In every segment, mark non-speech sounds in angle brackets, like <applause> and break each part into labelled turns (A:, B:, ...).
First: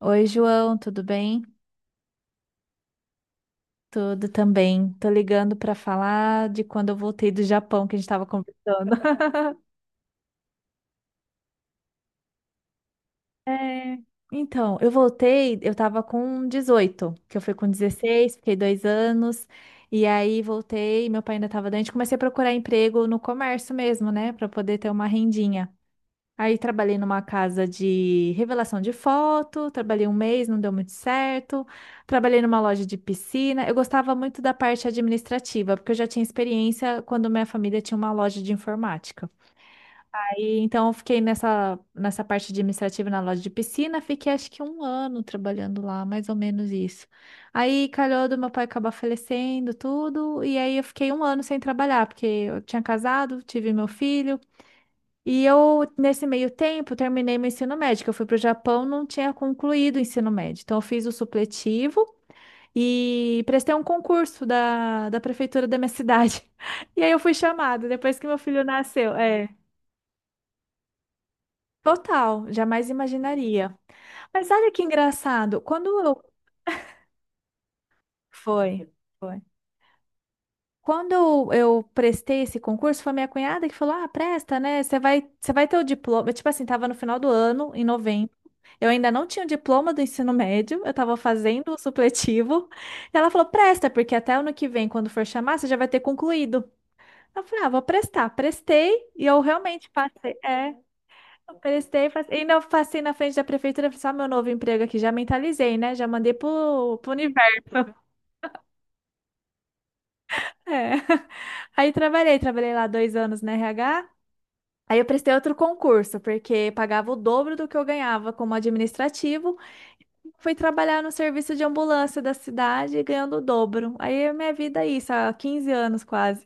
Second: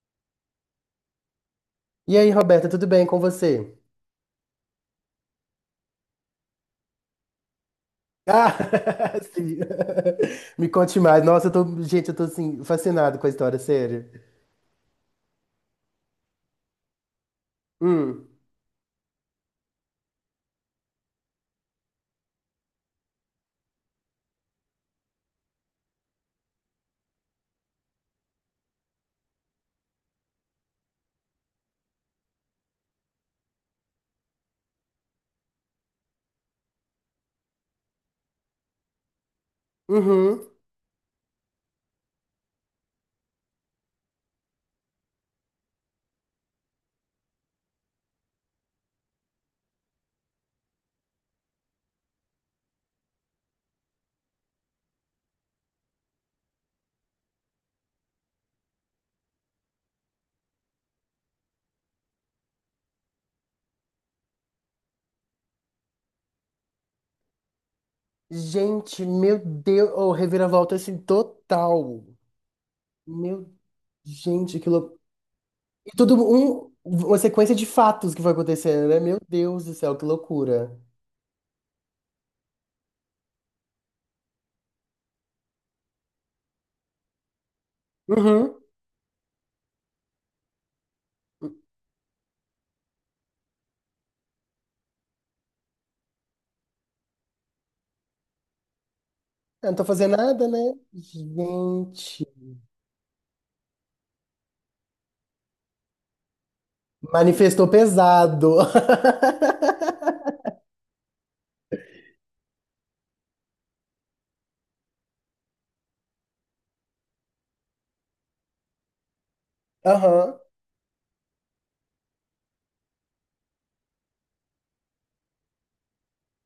A: Oi, João, tudo bem?
B: E aí, Roberta, tudo bem com você?
A: Tudo também. Tô ligando para falar de quando eu voltei do Japão que a gente estava conversando.
B: Ah, <laughs> sim.
A: <laughs>
B: Me conte mais. Nossa, eu tô, gente, eu tô assim, fascinado com a história,
A: É,
B: sério.
A: então, eu voltei, eu tava com 18, que eu fui com
B: Hum,
A: 16, fiquei 2 anos, e aí voltei, meu pai ainda tava doente, comecei a procurar emprego no comércio mesmo, né, para poder ter uma rendinha. Aí trabalhei numa casa de revelação de foto, trabalhei um mês, não deu muito certo. Trabalhei numa loja de piscina. Eu gostava muito da parte administrativa, porque eu já tinha experiência quando minha família tinha uma loja de informática.
B: uhum.
A: Aí, então eu fiquei nessa parte administrativa na loja de piscina, fiquei acho que um ano trabalhando lá, mais ou menos isso. Aí calhou do meu pai acabar falecendo, tudo, e aí eu fiquei um ano sem trabalhar, porque eu tinha casado, tive meu filho. E eu, nesse meio tempo, terminei meu ensino médio, que eu fui para o Japão, não tinha concluído o ensino médio. Então, eu fiz o supletivo e prestei um concurso da prefeitura da minha cidade. <laughs> E aí eu fui chamada, depois que meu filho
B: Gente,
A: nasceu.
B: meu
A: É,
B: Deus, oh, reviravolta assim total.
A: total, jamais
B: Meu,
A: imaginaria. Mas
B: gente, que
A: olha que
B: loucura.
A: engraçado, quando
B: E tudo
A: eu...
B: um, uma sequência de fatos que foi acontecendo,
A: Foi,
B: né? Meu
A: foi.
B: Deus do céu, que loucura.
A: Quando eu prestei esse concurso, foi minha cunhada que falou: Ah, presta, né? Você vai ter o diploma. Tipo assim, tava no final do ano, em novembro.
B: Uhum.
A: Eu ainda não tinha o diploma do ensino médio, eu tava fazendo o supletivo. E ela falou: Presta, porque até ano que vem, quando for chamar, você já vai ter concluído. Eu falei: Ah, vou prestar. Prestei e eu
B: Eu não tô
A: realmente
B: fazendo
A: passei.
B: nada, né?
A: É, eu prestei,
B: Gente,
A: passei. Ainda eu passei na frente da prefeitura e falei: Só meu novo emprego aqui, já mentalizei, né? Já mandei pro universo.
B: manifestou
A: <laughs>
B: pesado.
A: É. Aí trabalhei, trabalhei lá 2 anos na RH. Aí eu prestei outro concurso, porque pagava o dobro do que eu ganhava como administrativo.
B: <laughs> Aham.
A: Fui trabalhar no serviço de ambulância da cidade, ganhando o dobro. Aí a minha vida é isso, há 15 anos quase.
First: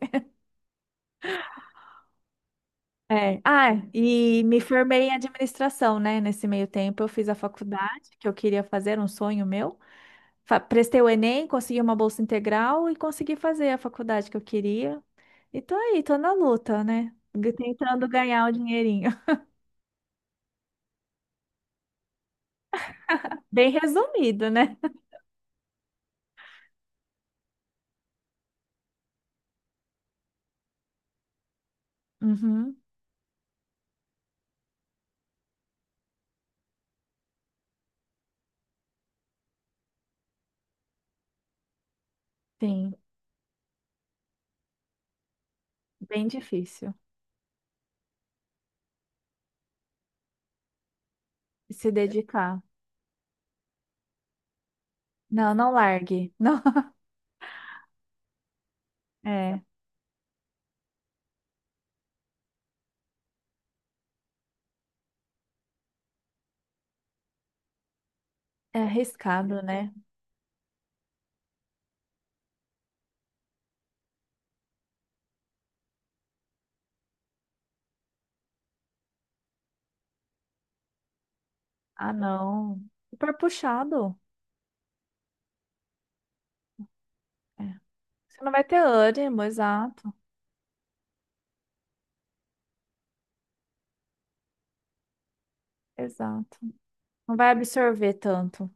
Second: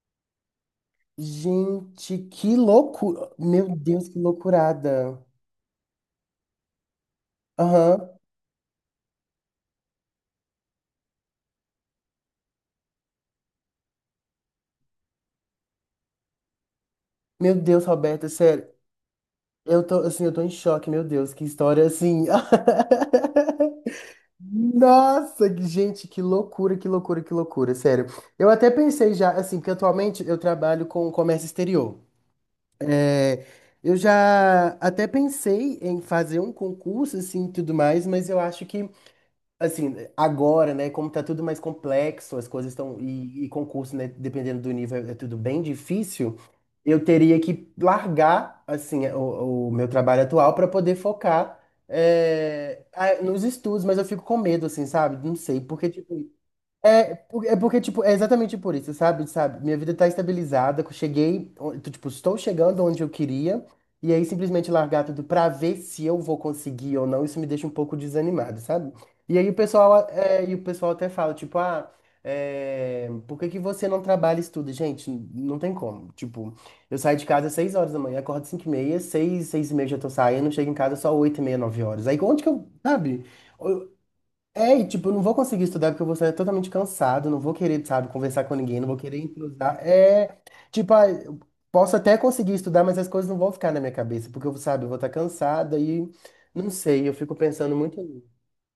B: Gente, que loucura!
A: É. Ah,
B: Meu Deus, que
A: e me formei em
B: loucurada!
A: administração, né? Nesse meio tempo eu fiz a faculdade
B: Aham.
A: que eu queria fazer, um sonho meu. Prestei o Enem, consegui uma bolsa integral e consegui fazer a faculdade que eu queria. E tô aí, tô na luta, né?
B: Meu Deus,
A: Tentando
B: Roberta,
A: ganhar o
B: sério.
A: dinheirinho. <laughs>
B: Eu tô, assim, eu tô em choque, meu Deus, que história assim. <laughs>
A: Bem resumido, né?
B: Nossa, gente, que loucura, que loucura, que loucura, sério. Eu até pensei já, assim, porque atualmente eu trabalho com comércio exterior.
A: Uhum,
B: É, eu já até pensei em fazer um concurso, assim, e tudo mais, mas eu acho que assim, agora, né, como tá tudo mais complexo, as coisas
A: sim.
B: estão. E concurso, né, dependendo do nível, é tudo bem
A: Bem
B: difícil.
A: difícil
B: Eu teria que largar, assim, é, o meu trabalho atual para poder focar
A: se dedicar.
B: é, nos estudos, mas eu fico com medo, assim, sabe? Não
A: Não,
B: sei,
A: não
B: porque, tipo,
A: largue. <laughs>
B: é, é porque, tipo, é exatamente por isso, sabe?
A: Não. É,
B: Sabe? Minha vida tá estabilizada, que eu cheguei, tô, tipo, estou chegando onde eu queria, e aí simplesmente largar tudo pra ver se eu vou conseguir ou não, isso me deixa um pouco desanimado,
A: é
B: sabe? E aí o
A: arriscado, né?
B: pessoal, é, e o pessoal até fala, tipo, ah, é, por que que você não trabalha e estuda? Gente, não tem como. Tipo, eu saio de casa às 6 horas da manhã, acordo 5:30, 6, 6:30 já tô saindo, chego em casa só 8:30, 9 horas.
A: Ah,
B: Aí onde que eu,
A: não.
B: sabe?
A: Super puxado.
B: É, e tipo, eu não vou conseguir estudar porque eu vou estar totalmente cansado, não vou
A: É.
B: querer, sabe,
A: Você
B: conversar
A: não
B: com
A: vai ter
B: ninguém, não vou querer
A: ânimo,
B: entrosar.
A: exato.
B: É, tipo, ah, eu posso até conseguir estudar, mas as coisas não vão ficar na minha cabeça, porque eu, sabe, eu vou estar cansada e
A: Exato.
B: não sei, eu fico
A: Não vai
B: pensando muito
A: absorver
B: nisso.
A: tanto.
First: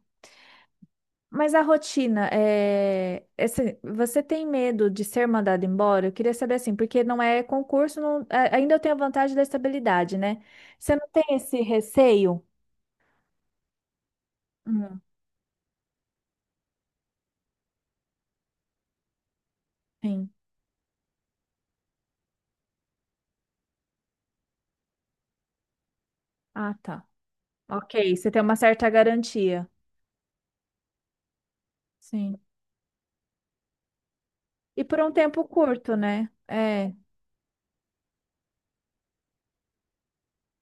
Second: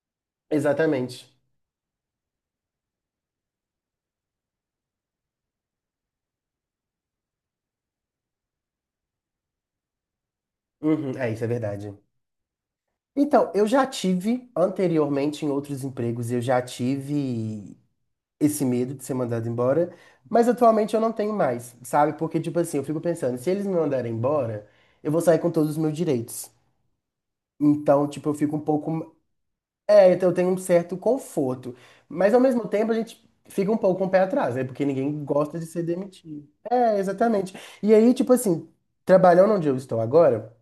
B: Exatamente.
A: Mas a rotina, é... você tem medo de ser mandado embora? Eu queria saber assim, porque não é concurso, ainda eu tenho a vantagem da estabilidade, né? Você não
B: Uhum,
A: tem
B: é, isso é
A: esse
B: verdade.
A: receio?
B: Então, eu já tive
A: Hum,
B: anteriormente em outros empregos, eu já tive esse medo de ser mandado embora,
A: sim.
B: mas atualmente eu não tenho mais, sabe? Porque, tipo assim, eu fico pensando, se eles me mandarem embora, eu vou sair com todos os meus direitos.
A: Ah, tá.
B: Então,
A: Ok,
B: tipo,
A: você
B: eu
A: tem uma
B: fico um
A: certa
B: pouco.
A: garantia.
B: É, então eu tenho um certo conforto. Mas
A: Sim.
B: ao mesmo tempo a gente fica um pouco com o pé atrás, né?
A: E
B: Porque
A: por um
B: ninguém
A: tempo
B: gosta de ser
A: curto, né?
B: demitido.
A: É.
B: É, exatamente. E aí, tipo assim, trabalhando onde eu estou agora,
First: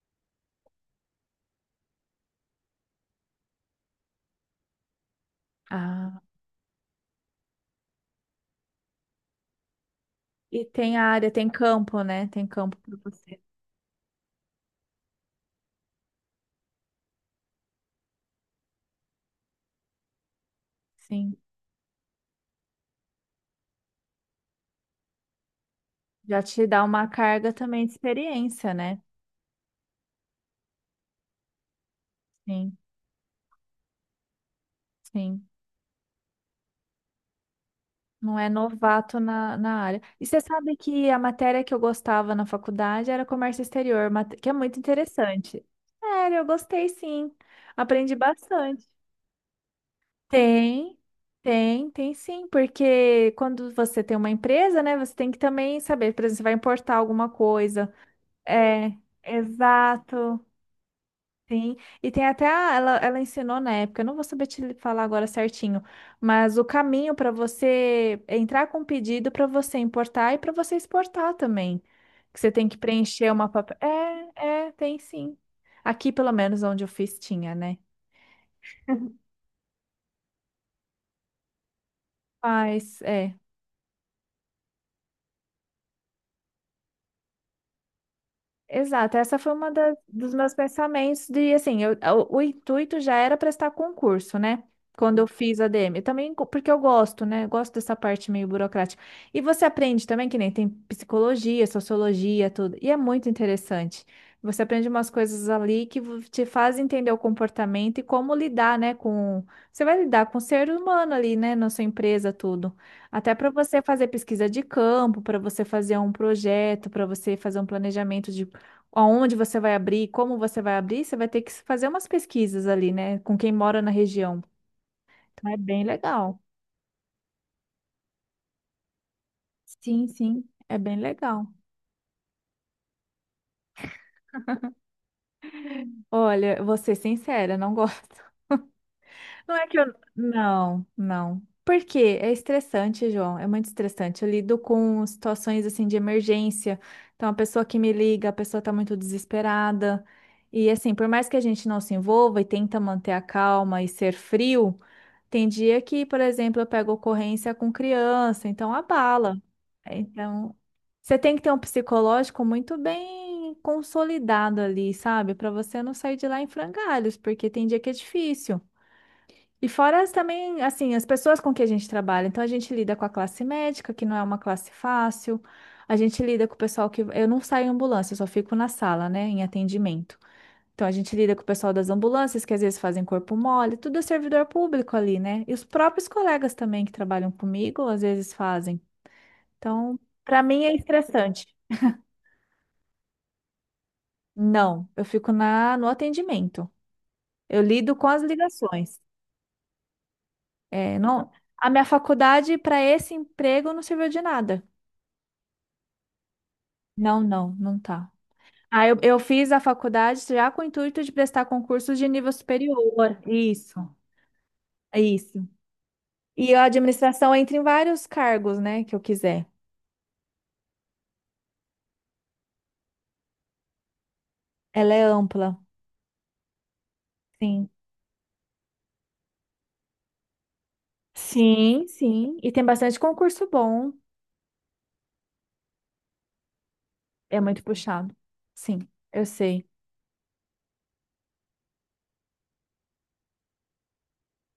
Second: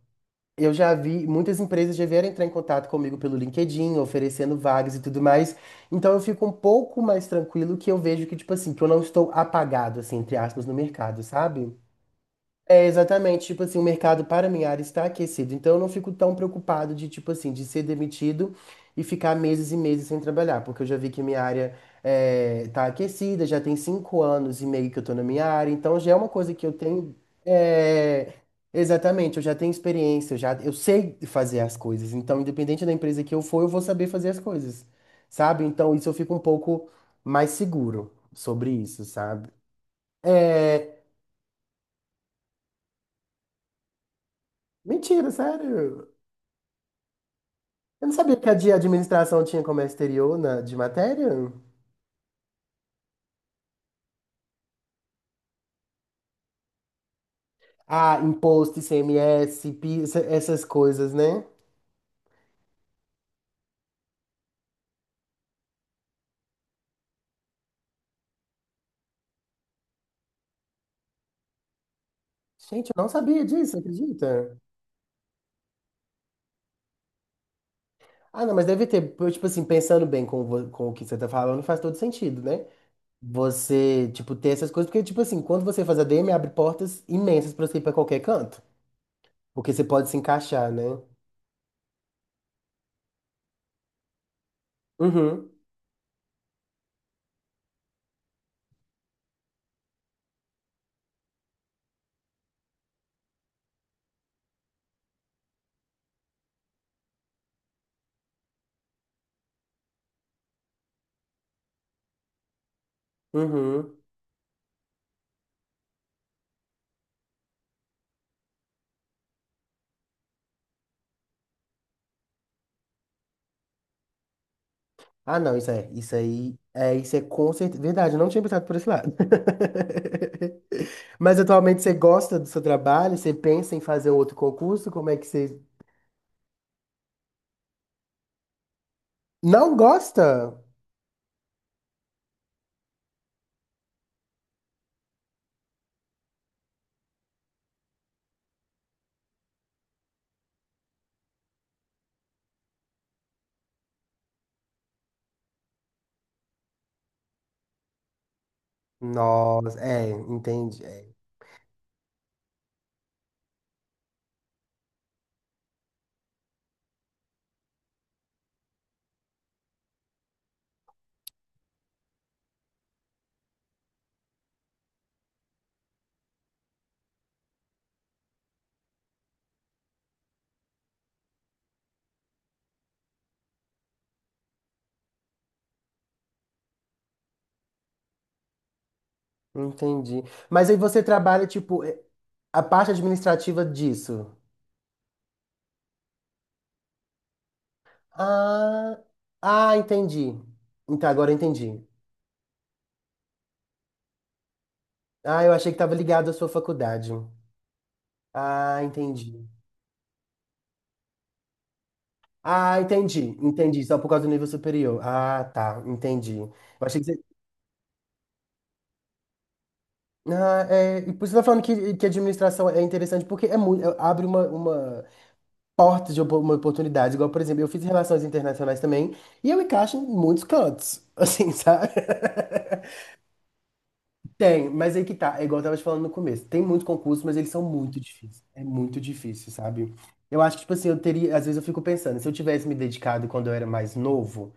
B: eu já vi, muitas empresas já vieram entrar em contato comigo pelo LinkedIn, oferecendo vagas e tudo mais. Então eu
A: Ah,
B: fico um pouco mais tranquilo que eu vejo que, tipo assim, que eu não estou apagado, assim, entre
A: e
B: aspas, no
A: tem
B: mercado,
A: área, tem
B: sabe?
A: campo, né? Tem campo
B: É,
A: para você.
B: exatamente, tipo assim, o mercado para minha área está aquecido, então eu não fico tão preocupado de, tipo assim, de ser demitido e ficar meses e meses sem trabalhar, porque eu já vi que
A: Sim.
B: minha área é, tá aquecida, já tem 5 anos e meio que eu tô na minha área, então já é uma
A: Já
B: coisa que
A: te
B: eu
A: dá uma
B: tenho,
A: carga também de
B: é,
A: experiência, né?
B: exatamente, eu já tenho experiência, eu já, eu sei fazer as coisas, então
A: Sim,
B: independente da empresa que eu for, eu vou saber fazer as coisas,
A: sim.
B: sabe? Então isso eu fico um pouco mais seguro
A: Não é
B: sobre isso,
A: novato
B: sabe?
A: na área. E você sabe
B: É,
A: que a matéria que eu gostava na faculdade era comércio exterior, que é muito
B: mentira,
A: interessante.
B: sério.
A: Sério, eu gostei sim.
B: Eu
A: Aprendi
B: não sabia que a de
A: bastante.
B: administração tinha comércio exterior na, de
A: Tem,
B: matéria.
A: tem, tem sim, porque quando você tem uma empresa, né, você tem que também saber, por exemplo, você vai importar alguma coisa.
B: Ah, imposto,
A: É,
B: ICMS, PIS,
A: exato.
B: essas coisas, né?
A: Sim. E tem até ela, ela ensinou na época, eu não vou saber te falar agora certinho, mas o caminho para você entrar com pedido para você importar e para você exportar também. Que você tem que
B: Gente, eu não
A: preencher
B: sabia
A: uma papel.
B: disso, acredita?
A: É, é, tem sim. Aqui, pelo menos onde eu fiz, tinha, né?
B: Ah, não, mas deve ter, tipo assim, pensando bem com, com o que você tá falando, faz todo sentido, né?
A: Mas, é.
B: Você, tipo, ter essas coisas, porque, tipo assim, quando você faz a ADM, abre portas imensas pra você ir pra qualquer canto.
A: Exato, essa foi uma
B: Porque você pode se
A: dos meus
B: encaixar, né?
A: pensamentos de assim, o intuito já era prestar concurso, né? Quando eu
B: Uhum,
A: fiz a DM, eu também porque eu gosto, né? Eu gosto dessa parte meio burocrática. E você aprende também que nem tem psicologia, sociologia, tudo. E é muito interessante. Você aprende umas coisas ali que te faz entender o comportamento e como lidar, né, com você vai lidar com o ser humano ali, né, na sua empresa, tudo. Até para você
B: uhum.
A: fazer pesquisa de campo, para você fazer um projeto, para você fazer um planejamento de aonde você vai abrir, como você vai abrir, você vai ter que fazer umas pesquisas ali, né, com quem mora na região.
B: Ah,
A: Então é
B: não, isso
A: bem
B: é, isso
A: legal.
B: aí, é, isso é com certeza, verdade, eu não tinha pensado por esse lado.
A: Sim, sim, é bem
B: <laughs> Mas
A: legal.
B: atualmente você gosta do seu trabalho? Você pensa em fazer um outro concurso? Como é que você
A: Olha, eu vou ser sincera, não gosto. <laughs> Não é
B: não
A: que eu.
B: gosta?
A: Não, não. Por quê? É estressante, João. É muito estressante. Eu lido com situações assim de emergência. Então, a pessoa que me liga, a pessoa tá muito desesperada. E assim, por mais que a gente não se envolva e tenta manter a calma e ser frio. Tem dia que, por exemplo, eu pego ocorrência com criança, então abala.
B: Nossa,
A: É,
B: é,
A: então,
B: entendi, é,
A: você tem que ter um psicológico muito bem consolidado ali, sabe? Para você não sair de lá em frangalhos, porque tem dia que é difícil. E fora as também, assim, as pessoas com que a gente trabalha. Então, a gente lida com a classe médica, que não é uma classe fácil. A gente lida com o pessoal que. Eu não saio em ambulância, eu só fico na sala, né, em atendimento. Então a gente lida com o pessoal das ambulâncias, que às vezes fazem corpo mole, tudo é servidor público ali, né? E os próprios colegas também que trabalham comigo, às vezes fazem. Então,
B: entendi.
A: para mim
B: Mas
A: é
B: aí você
A: estressante.
B: trabalha, tipo, é, a parte administrativa disso.
A: Não, eu fico no atendimento. Eu lido com as
B: Ah,
A: ligações.
B: ah, entendi.
A: É,
B: Então,
A: não,
B: agora eu
A: a
B: entendi.
A: minha faculdade para esse emprego não serviu de nada.
B: Ah, eu achei que estava ligado à sua faculdade.
A: Não, não, não tá.
B: Ah,
A: Ah, eu
B: entendi.
A: fiz a faculdade já com o intuito de prestar concursos de nível
B: Ah,
A: superior.
B: entendi,
A: Isso,
B: entendi. Só por causa do nível superior. Ah,
A: isso.
B: tá, entendi.
A: E
B: Eu
A: a
B: achei que você.
A: administração entra em vários cargos, né, que eu quiser.
B: Ah, é, e por isso você tá falando que administração é interessante, porque é muito, abre
A: Ela é
B: uma
A: ampla,
B: porta de uma oportunidade. Igual, por exemplo, eu
A: sim.
B: fiz relações internacionais também, e eu encaixo em muitos cantos, <laughs> assim,
A: Sim,
B: sabe?
A: sim. E tem bastante concurso bom.
B: Tem, mas aí que tá, é igual eu tava te falando no começo. Tem muitos concursos, mas
A: É
B: eles são
A: muito
B: muito
A: puxado.
B: difíceis. É
A: Sim,
B: muito
A: eu
B: difícil,
A: sei.
B: sabe? Eu acho que, tipo assim, eu teria. Às vezes eu fico pensando, se eu tivesse me dedicado quando eu era mais novo.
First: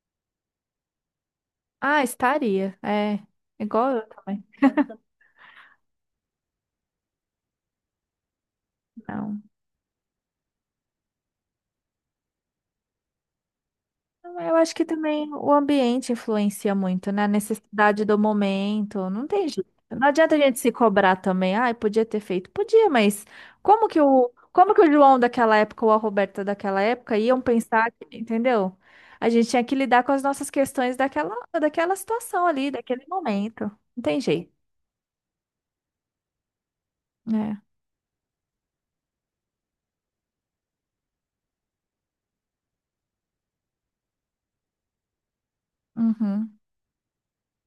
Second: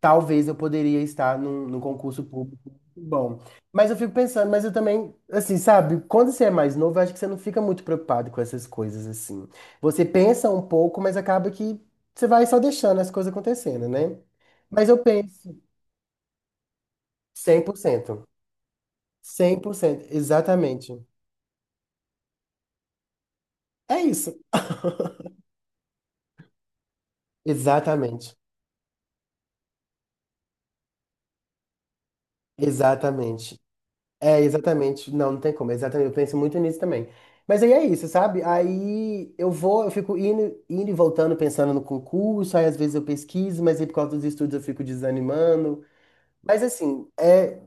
B: Talvez eu poderia estar num,
A: Ah,
B: concurso público
A: estaria.
B: muito
A: É.
B: bom. Mas
A: Igual
B: eu
A: eu
B: fico
A: também.
B: pensando, mas eu também, assim, sabe, quando você é mais novo, eu acho que você não fica muito preocupado com essas coisas,
A: Não.
B: assim. Você pensa um pouco, mas acaba que você vai só deixando as coisas acontecendo, né?
A: Eu acho que
B: Mas eu
A: também o
B: penso
A: ambiente influencia muito, né? A
B: cem cem por
A: necessidade do
B: cento
A: momento. Não tem
B: cem
A: jeito.
B: por cento
A: Não adianta a gente se
B: exatamente.
A: cobrar também. Ai, podia ter feito. Podia, mas como que
B: É
A: o,
B: isso.
A: como que o João daquela época ou a Roberta daquela época iam pensar,
B: Exatamente.
A: entendeu? A gente tinha que lidar com as nossas questões daquela situação ali, daquele
B: Exatamente.
A: momento. Não tem
B: É,
A: jeito.
B: exatamente. Não, não tem como. Exatamente. Eu penso muito nisso também. Mas
A: Né.
B: aí é isso, sabe? Aí eu vou, eu fico indo, indo e voltando, pensando no concurso, aí às vezes eu pesquiso, mas aí por causa dos estudos eu fico desanimando.
A: Uhum.
B: Mas assim, é,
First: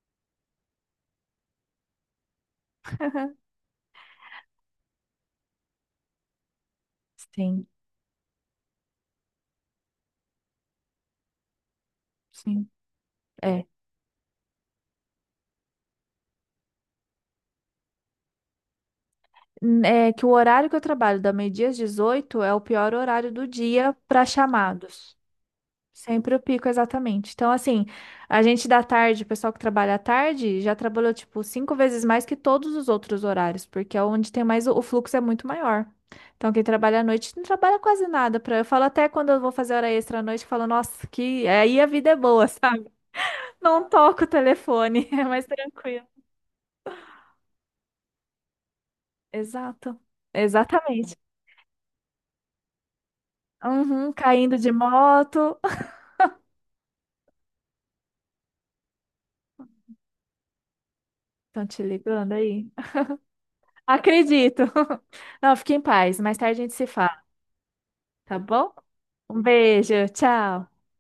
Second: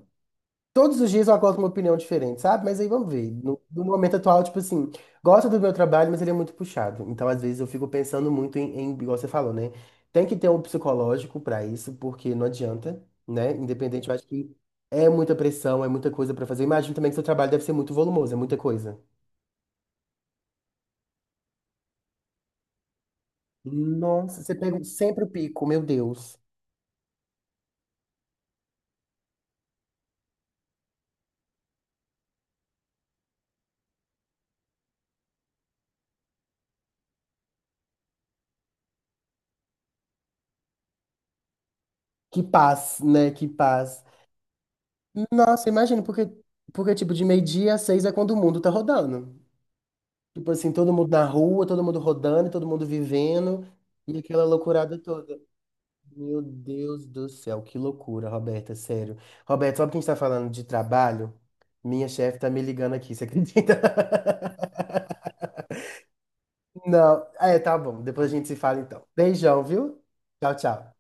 B: todos os dias eu acordo com uma opinião diferente, sabe? Mas aí vamos ver. No momento atual, tipo assim, gosto do meu trabalho, mas ele é muito puxado. Então, às vezes,
A: Sim,
B: eu fico pensando muito igual você falou, né? Tem que ter um psicológico pra isso, porque não
A: sim.
B: adianta, né?
A: É.
B: Independente, eu acho que é muita pressão, é muita coisa pra fazer. Imagino também que seu trabalho deve ser muito volumoso, é muita coisa.
A: É que o horário que eu trabalho, da meio-dia às 18, é o pior horário do dia para
B: Nossa, você pega
A: chamados.
B: sempre o pico, meu
A: Sempre
B: Deus.
A: o pico, exatamente. Então, assim, a gente da tarde, o pessoal que trabalha à tarde, já trabalhou, tipo, 5 vezes mais que todos os outros horários, porque é onde tem mais, o fluxo é muito maior. Então, quem trabalha à noite não trabalha quase nada. Pra... Eu falo até quando eu vou fazer hora extra à noite, eu falo, nossa, que aí a vida é
B: Que
A: boa, <laughs> sabe?
B: paz, né? Que
A: Não
B: paz.
A: toco o telefone, <laughs> é mais
B: Nossa, imagina,
A: tranquilo.
B: porque, porque tipo, de meio-dia a seis é quando o mundo tá rodando.
A: Exato.
B: Tipo assim, todo mundo
A: Exatamente.
B: na rua, todo mundo rodando, todo mundo vivendo
A: Uhum,
B: e aquela
A: caindo de
B: loucurada toda.
A: moto.
B: Meu Deus do céu, que loucura, Roberta, sério. Roberta, sabe que a gente tá falando de trabalho?
A: Estão te
B: Minha
A: ligando
B: chefe tá me
A: aí?
B: ligando aqui, você acredita?
A: Acredito. <laughs> Não, fique em paz. Mais tarde a gente
B: <laughs>
A: se fala.
B: Não, é, tá bom, depois a
A: Tá
B: gente se
A: bom?
B: fala então.
A: Um
B: Beijão,
A: beijo,
B: viu? Tchau,
A: tchau.
B: tchau.